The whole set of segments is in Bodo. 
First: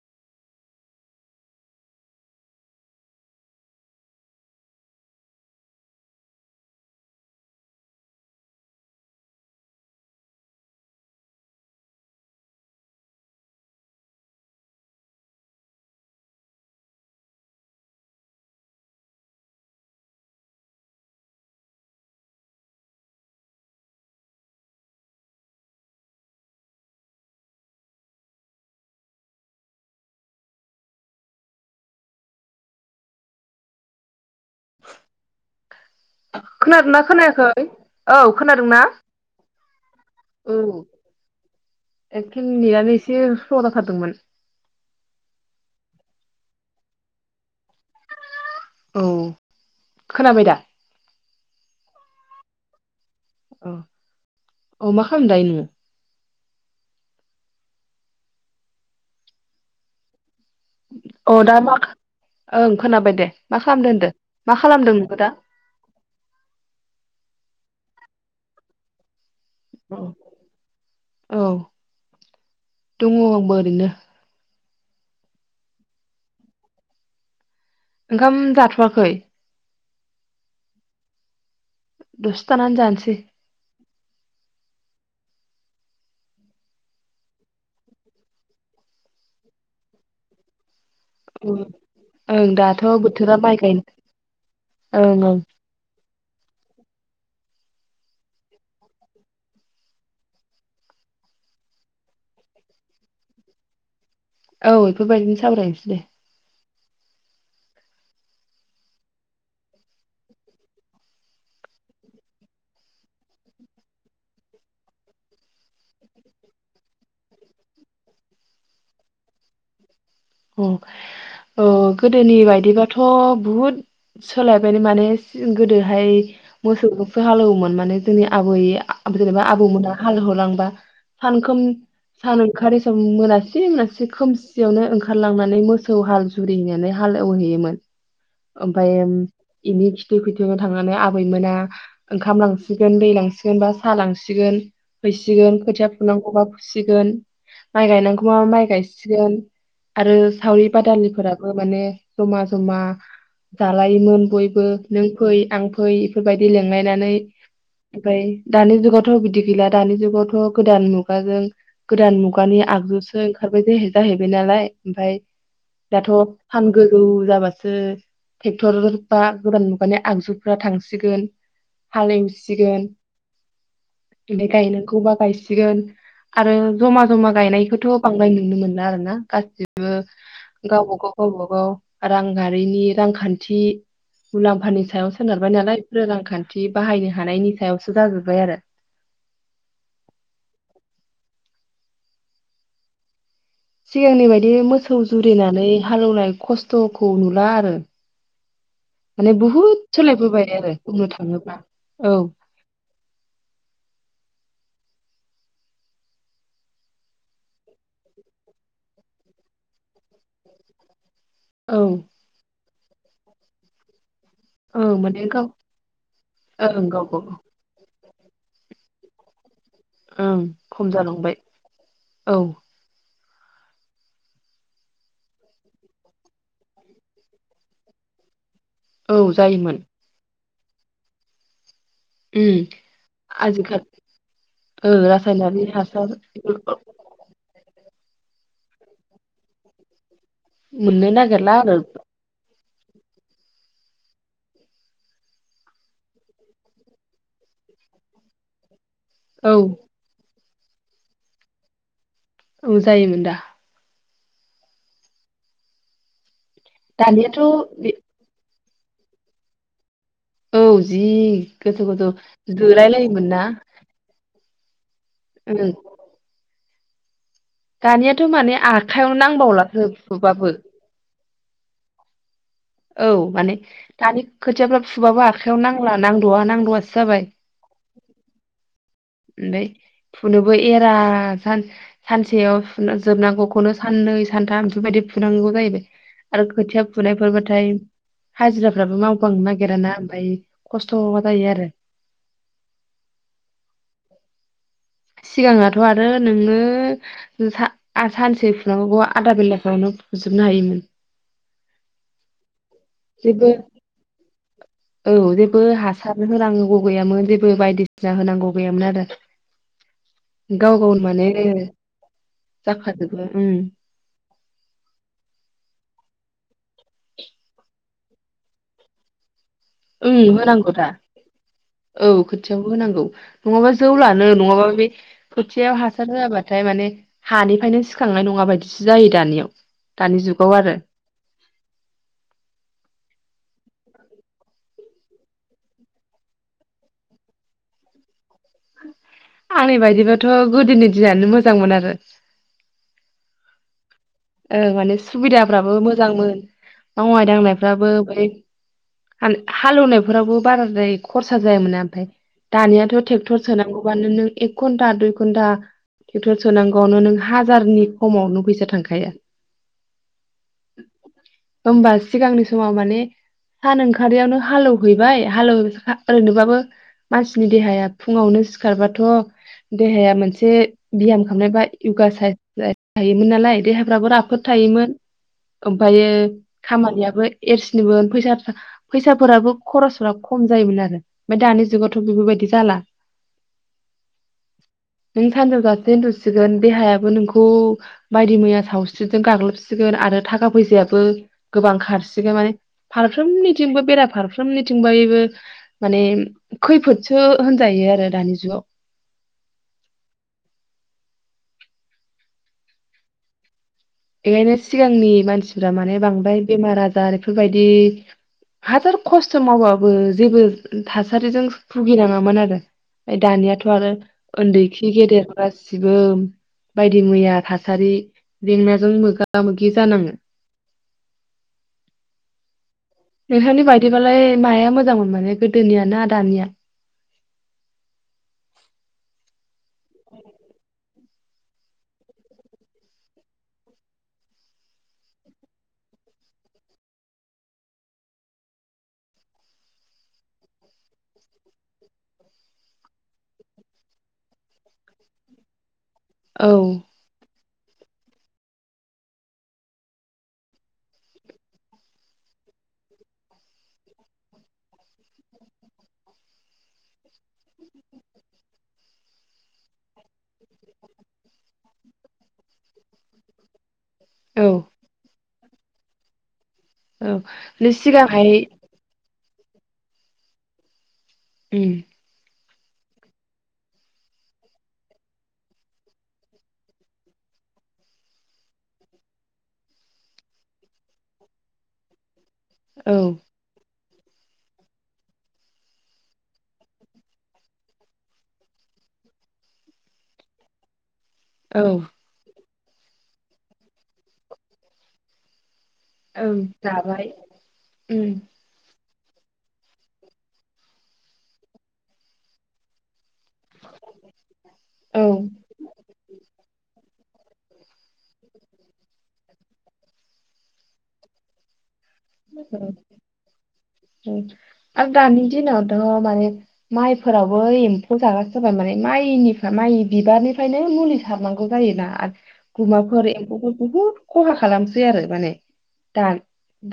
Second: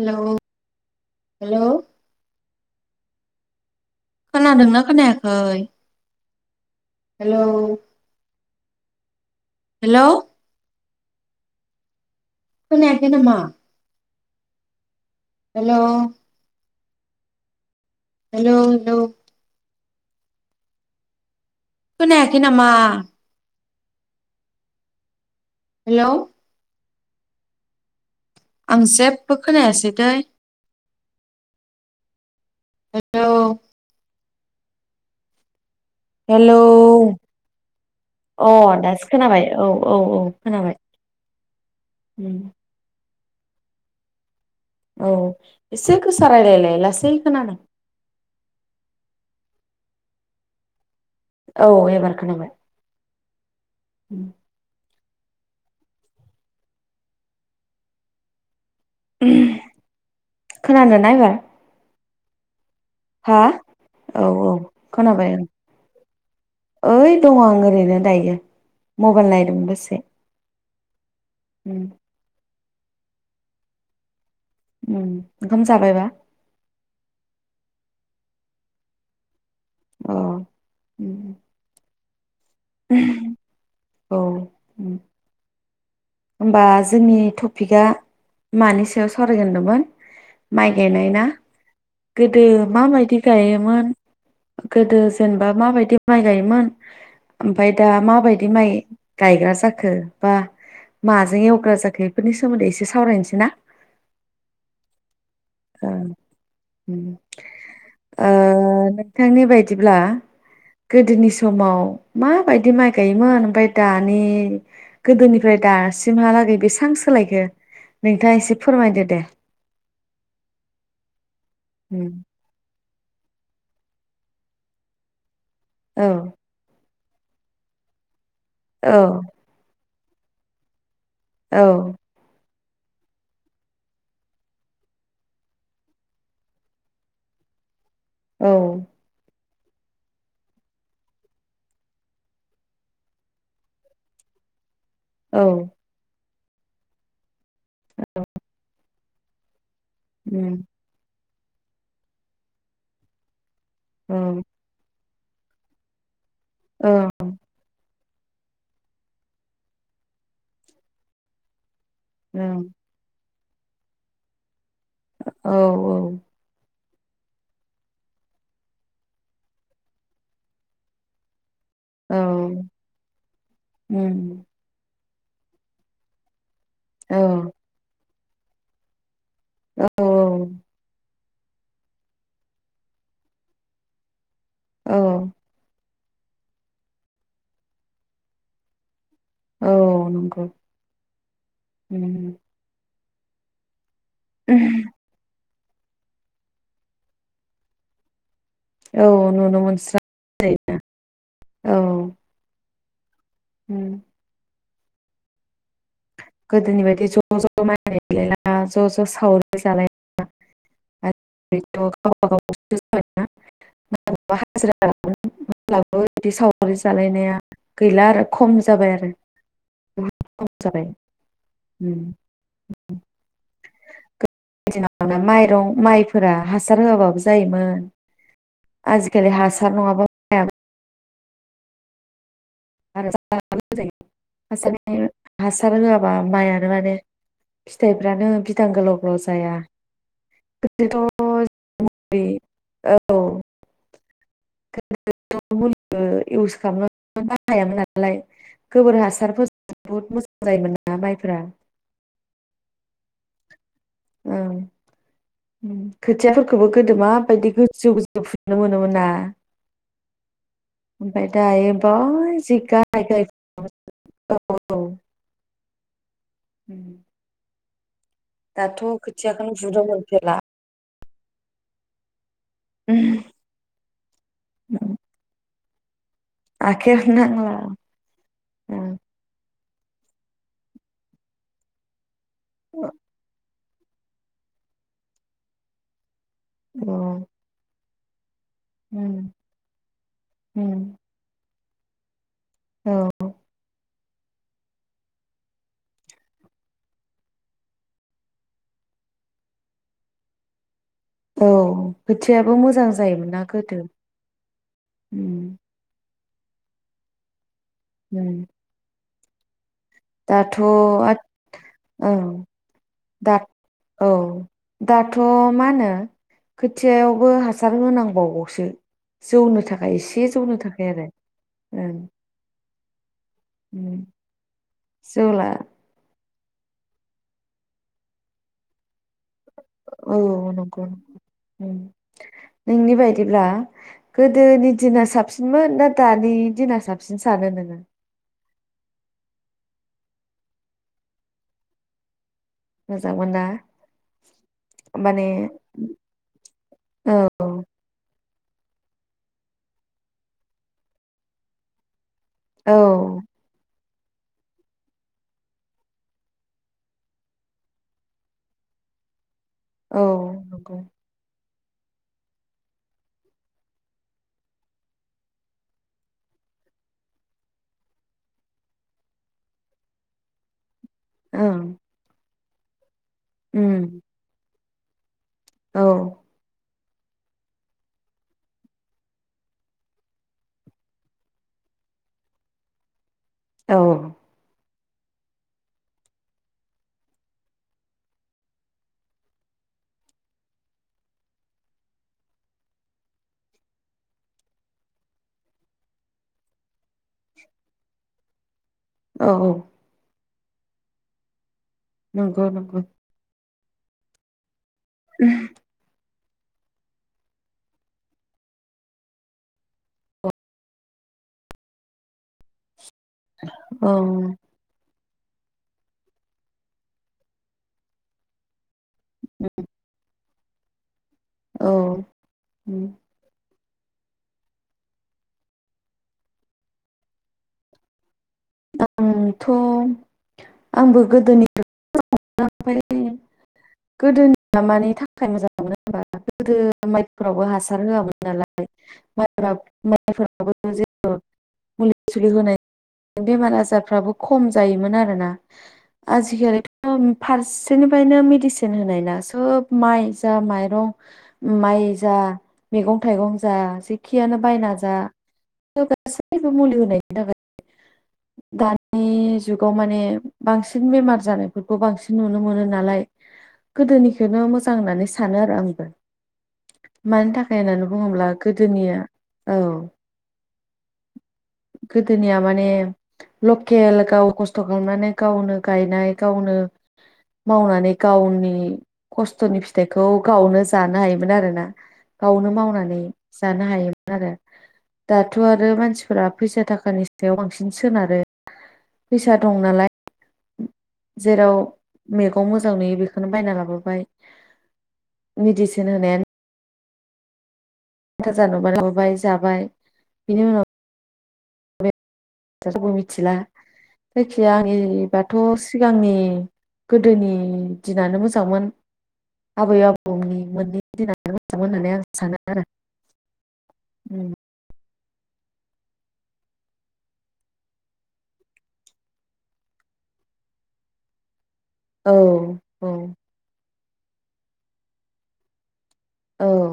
हेलौ हेलौ खोनादोंना खोनायाखै हेलौ हेलौ खोनायाखै नामा हेलौ हेलौ हेलौ खोनायाखै नामा हेलौ आं जेबो खोनायासै देै हेलौ हेलौ खोनादोंना खोनायाखै औ अ खोनादोंना दासो खोनाबाय औ औ औ खोनाबाय एखे [unintelligible] औ एसे गोसा रायलायलाय लासै खोनादों औ खोनाबाय दा औ एबार खोनाबाय औ अ मा [unintelligible] नोङो [inaudible] खोनादोंना अ एबार दा मा ओं खोनाबाय दे हा मा खालामदों होनदों औ औ मा खालामदों नोंखौ दा खोनाबाय आं ओइ दङ आं ओरैनो दायो मबाइल नायनो दों दसे औ उम दङ आंबो ओरैनो उ ओंखाम जाबायबा ओंखाम जाथवाखै अ उम दसे थानानै जानोसै औ उम। होमबा जोंनि टपिकआ मानि सायाव सावरायगोन होनदोंमोन माइ गायनाय ना गोदो ओं दाथ' मा बायदि बोथोरा माइ गायनो गायोमोन गोदो ओं ओं जेनेबा माबायदि माइ गायोमोन ओमफ्राय दा माबायदि माइ गायग्रा जाखो बा माजों एवग्रा जाखो बेफोरनि सोमोन्दै एसे सावरायनोसै ना औ बेफोरबायदिनो ओ सावरायनोसै दे उम ओ नोंथांनि बायदिब्ला गोदोनि समाव माबायदि माइ गायोमोन ओमफ्राय दानि गोदोनिफ्राय दा सिमहालागै बेसबां सोलायखो नोंथाङा एसे फोरमायदो दे औ औ उम गोदोनि बायदिबाथ थ बुहुद सोलायबायलै माने औ गोदोहाय मोसौ हालौवोमोन माने जोंनिया औ आबै जेनेबा आबौमोना हाल होलांबा औ सानखोम सानो ओंखारै सम मोनासि मोनासि खोमसियावनो ओं ओंखारलांनानै मोसौ हाल जुरिनानै हालौहैयोमोन औ ओमफाय ओम इनि खिथु खिथु थांनानै आबैमोना ओंखाम लांसिगोन दै लांसिगोन बा सा लांसिगोन। औ फैसिगोन खोथिया फुनांगौबा सिगोन माय गायनांगौबा माय गायसि सिगोन आरो उम सावरि बादालिफोराब बो माने जमा जमा औ जालायोमोन बयबो नों फै आं फै बेबायदि औ लेंलायनानै ओमफाय दानि जुगावथ बिदि गैला दानि जुगावथ गोदान मुगाजों गोदान मुगानि ओं आगजुसो खारबायदे जाहैबाय नालाय ओमफाय औ दाथ सान गोजौ जाबासो टेक्टर बा गोदान मुगानि आगजुफ्रा थांसिगोन औ हालेवसिगोन उम बे गायनोखौबा बायसिगोन आरो जमा औ जमा गायनायखौथ बांनाय नुनो मोनला आरो ना गा [unintelligible] गावबा औ गाव गावबा गाव रांआरिनि रांखान्थि मुलाम्फानि सायाव औ सोनारबाय नालाय रांखान्थि बाहायनो हानायनि सायावसो जाजुबबाय आरो। औ नंगौ उम सिगांनि बायदि मोसौ जुरिना नै हालोवनाय खस्थखौ नुला आरो औ माने नुनो बहुद मोनस्रा सोलायबोबाय आरो बुंनो थाङोब्ला औ उम गोदोनि बायदि ज ज माइ गयलायला ज ज सावरि जालायला औ आरो [unintelligible] [unintelligible] औ माने गाव [unintelligible] सावगारि ओं गाव जालायनाया गावबाव गैला आरो खम जाबाय आरो बुहुद ओं जाबाय खम जालांबाय औ [unintelligible] माइरं माइफोरा हासार होआबाबो जायोमोन। औ आजिखालि हासार जायोमोन नङाबा [unintelligible] आरो उम जायो आजिखालि हासार ओ रासायनारि होआबा हासार माइआनो फोरखौ माने फिथाइफ्रानो बिदां गोलाव गोलाव जाया। मोननो गोदोथ' नागेरला आरो जेरै औ [unintelligible] गोबोर औ हासारफोरजों बहुत मोजां। जायोमोन ना माइफोरा? औ जायोमोन दा। उम उम खोथियाफोर खौबो गोदो दानियाथ' माबायदि बे गोजौ गोजौ फुयो। नुनो मोनोमोन ना? औ जि ओमफ्राय दायो गोथौ गोथौ बाय जि जोलाय गाहाय गाहाय लायोमोन ना? औ औ ओम उम दानियाथ माने आखाइयावनो फुनो नांबावलासो मोनफेरला फुबाबो। औ माने दानि खोथियाफ्रा फुबाबो आखायाव नां नांदआ नांदआसो आखायानो जाबाय। नांला ओमफाय फुनोबो एरा जानस सानसेयाव औ फुना जोबनांगौखौनो साननै सानथाम इफोरबायदि फुनांगौ जाहैबाय। आरो खोथिया फुनायफोर बाथाय हाजिराफ्राबो उम मावबांनो नागिराना ओमफ्राय उम खस्थ जायो आरो। औ सिगाङावथ' आरो नोंनो सानसे फुनांगौ आदा बेलाफ्रायावनो फुजोबनो हायोमोन। औ खोथियाबो मोजां जायोमोन ना जेबो गोदो होनांगौबो गैयामोन जे बो बायदिसिना उम होनांगौ गैयामोन आरो। दाथ' गाव गावनो आद माने औ जाखाजोबो दा ओं औ दाथ' मा होनो खोथियायावबो हासार होनांगौ। बावगौसो जौनो थाखाय एसे ओं जौनो होनांगौ थाखाय दा आरो ओं। औ खोथियावबो होनांगौ। नङाबा उम जौला नो नङाबा बे जौला खोथियायाव हासार होआबा होयाब्लाथाय माने हानिफ्रायनो सिखांनाय नङा बायदिसो जायो दानियाव। औ दानि जुगाव आरो नंगौ उम। नोंनि बायदिब्ला गोदोनि दिना साबसिनमोन ना दानि दिना साबसिन सानो नोङो? आंनि बायदिबथ' गोदोनि दिनानो मोजांमोन आरो। मोजां मोन ना? ओं माने सुबिदाफ्राबो मोजांमोन औ मावनाय दांनायफ्राबो। ओमफ्राय हालौवनाय फोरावबो बाराद्राय खरसा जायामोना ओमफ्राय। औ दानियाथ' ट्रेक्टर सोनांगौ। अबानो नों एक घन्टा दुइ घन्टा थेक्टर सोनांगौआवनो नों हाजारनि खमाव नों फैसा थांखाया। औ नंगौ। होमबा सिगांनि समाव माने सान ओंखारियावनो हालेवहैबाय। हालेव ओरैनोबाबो मानसिनि देहाया फुङावनो सिखारबाथ देहाया मोनसे बियाम खालामनाय बा ओं यगा साइस। [unintelligible] हायोमोन नालाय उम देहा फोथायोमोन। औ ओमफायो खामानियाबो एरसिनिमोन फैसा फैसाफोराबो खरसफोरा खम जायोमोन आरो ओमफाय दानि जुगावथ' बेफोरबायदि जाला। औ। नों सानजौजासे उन्दुसिगोन देहायाबो नोंखौ बायदि मैया सावस्रिजों गाग्लोबसिगोन आरो थाखा फैसायाबो गोबां खारसिगोन माने फारफ्रोमनिथिंबो बेरा फारफ्रोमनिथिं माने खैफोदसो होनजायो आरो दानि जुगाव। औ औ। नंगौ नंगौ। [unintelligible] सिगांनि मानसिफ्रा माने बां ओमफ्राय बेमार आजार बेफोरबायदि हाजार खस्थ मावबाबो जेबो थासारिजों भुगिनाङामोन आरो। ओ दानियाथ औ आरो उन्दैखि गेदेर गासिबो बायदि मैया थासारि जेंना जों मोगा मोगि जानाङो। औ उम । नोहानि बायदिबालाय माया मोजांमोन माने गोदोनिया ना दानिया आंथ आंबो गोदोनिफ्राय मोजां मोन ओमफ्राय गोदोनिया मानि थाखाय मोजां मोनो होनबा गोदो माइफोरावबो हासार होआमोन नालाय मा-माइफोराबो मुलि सुलि होनाय बेमार आजारफ्राबो खम जायोमोन आरोना। आजि औ खालिथ‌ फारस सेरनिफ्रायनो मेडिसिन होनायना सोब माइ जा माइरं माइ जा मैगं थाइगं जा जेखियानो बायना जा गासैबो मुलि होनायनि थाखाय दानि जुगाव माने बांसिन बेमार जानायफोरखौ बांसिन नुनो मोनो नालाय। गोदोनिखोनो औ मोजां होननानै सानो रा‌ंबो औ मानि थाखाय माने होननानै बुङोब्ला सिगांहाय गोदोनिया औ उम गोदोनिया माने माने लकेल गाव खस्थ खालामनानै गावनो गायनाय गावनो मावनानै गावनि खस्थनि फिथाइखौ गावनो जानो हायोमोन आरोना। गावनो औ मावनानै जानो हायोमोन । आरो दाथ आरो मानसिफोरा फैसा थाखानि सायाव बांसिन सोनारो फैसा दं नालाय जेराव औ मैगं मोजां नुयो बेखौनो बायना लाबोबाय मिदिसिन न होनायानो ओं जाबाय उम [unintelligible] नुबानो खांबाय जाबाय बिनि उनाव [unintelligible] मिथिला जायखिाया औ आंनिबाथ सिगांनि गोदोनि दिनानो मोजांमोन। आबै आबौनि मोननै दिनानो मोजांमोन होननानै आं सानो आरो [unintelligible] दानि दिनावथ माने माइफोरावबो एम्फौ जागासिनो जाबाय माने माइनिफ्राय माइ बिबारनिफ्रायनो मुलि सारनांगौ। एमफौ जायो आरोना औ औ गुमाफोर एमफौफोर बुहुत खहा खालामसै आरो माने। दा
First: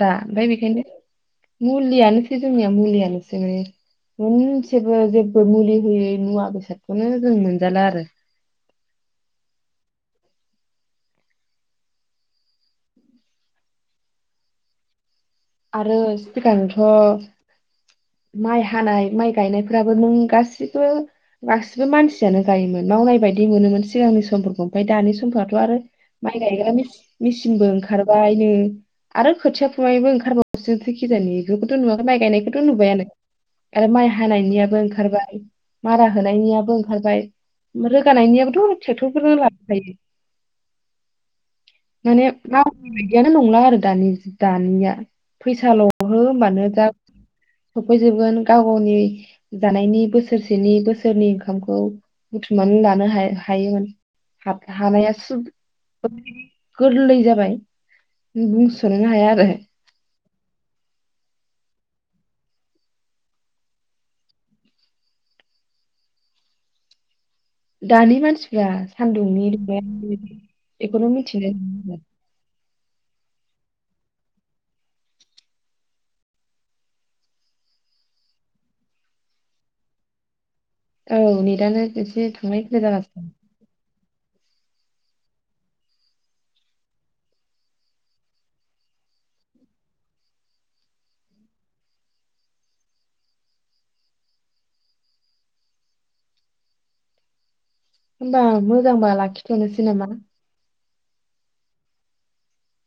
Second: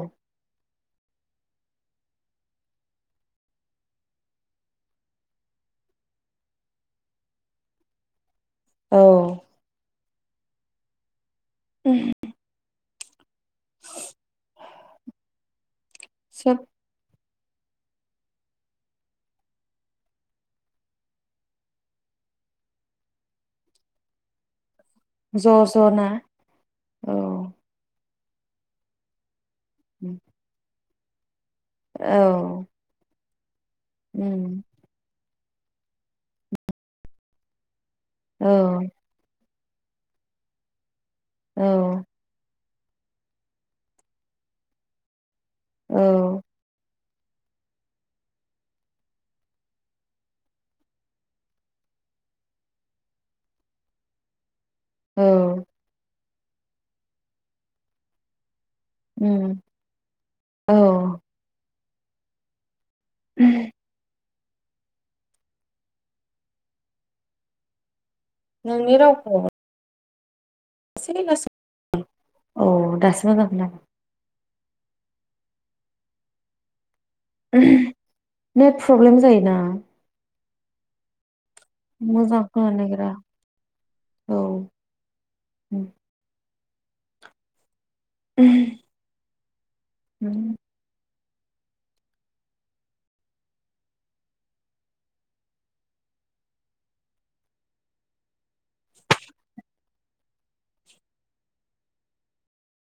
दा ओमफाय बेखायनो मुलियानोसै जोंनिया मुलियानोसै माने मोनसेबो जेबो मुलि होयै मुवा बेसादखौनो जों मोनजाला आरो औ उह [inaudible] आरो सोब सिगांथ' माइ हानाय माइ गायनायफ्राबो नों गासिबो गासिबो मानसियानो गायोमोन मावनाय बायदि मोनोमोन सिगांनि समफोरखौ । ओमफाय दानि ज' समफोराथ' आरो ज' ना माइ गायग्रा औ मिस-मिसिनबो ओंखारब बायनो आरो ख खोथिया फुनायबो ओंखारबावोसो खि जानि बेखौथ नुयाखै माइ गायनायखौथ औ नुबायानो आरो माइ उम हानायनियाबो ओंखारबाय । मारा होनायनियाबो ओंखारबाय उम औ रोगानायनियाबोथ थेखथरफोरनो ला बायदि औ माने मा बिदियानो नंला आरो दानि दानिया फैसााल हो औ ओमबानो जा सफैजोबगोन गाव गावनि जानायनि बोसोरसेनि बोसोरनि ओंखामखौ बुथुमनानै लानो हाय-हायोमोन हाब हानाया औ सुब गोरलै जाबाय बुंस उम औ । उम दानि मान मानसिया नोंनि रावखौ सान्दुंनि दुंनाय [unintelligible] [unintelligible] औ दासो मोजां खोनाद नेट प्रब्लेम जायोना औ नेट तआनो एसे मोजां थांलाय खोनानो फैलाय नागिरा जागासिनो । औ उम [inaudible] होमबा मोजांबा लाखिथनोसै नामा?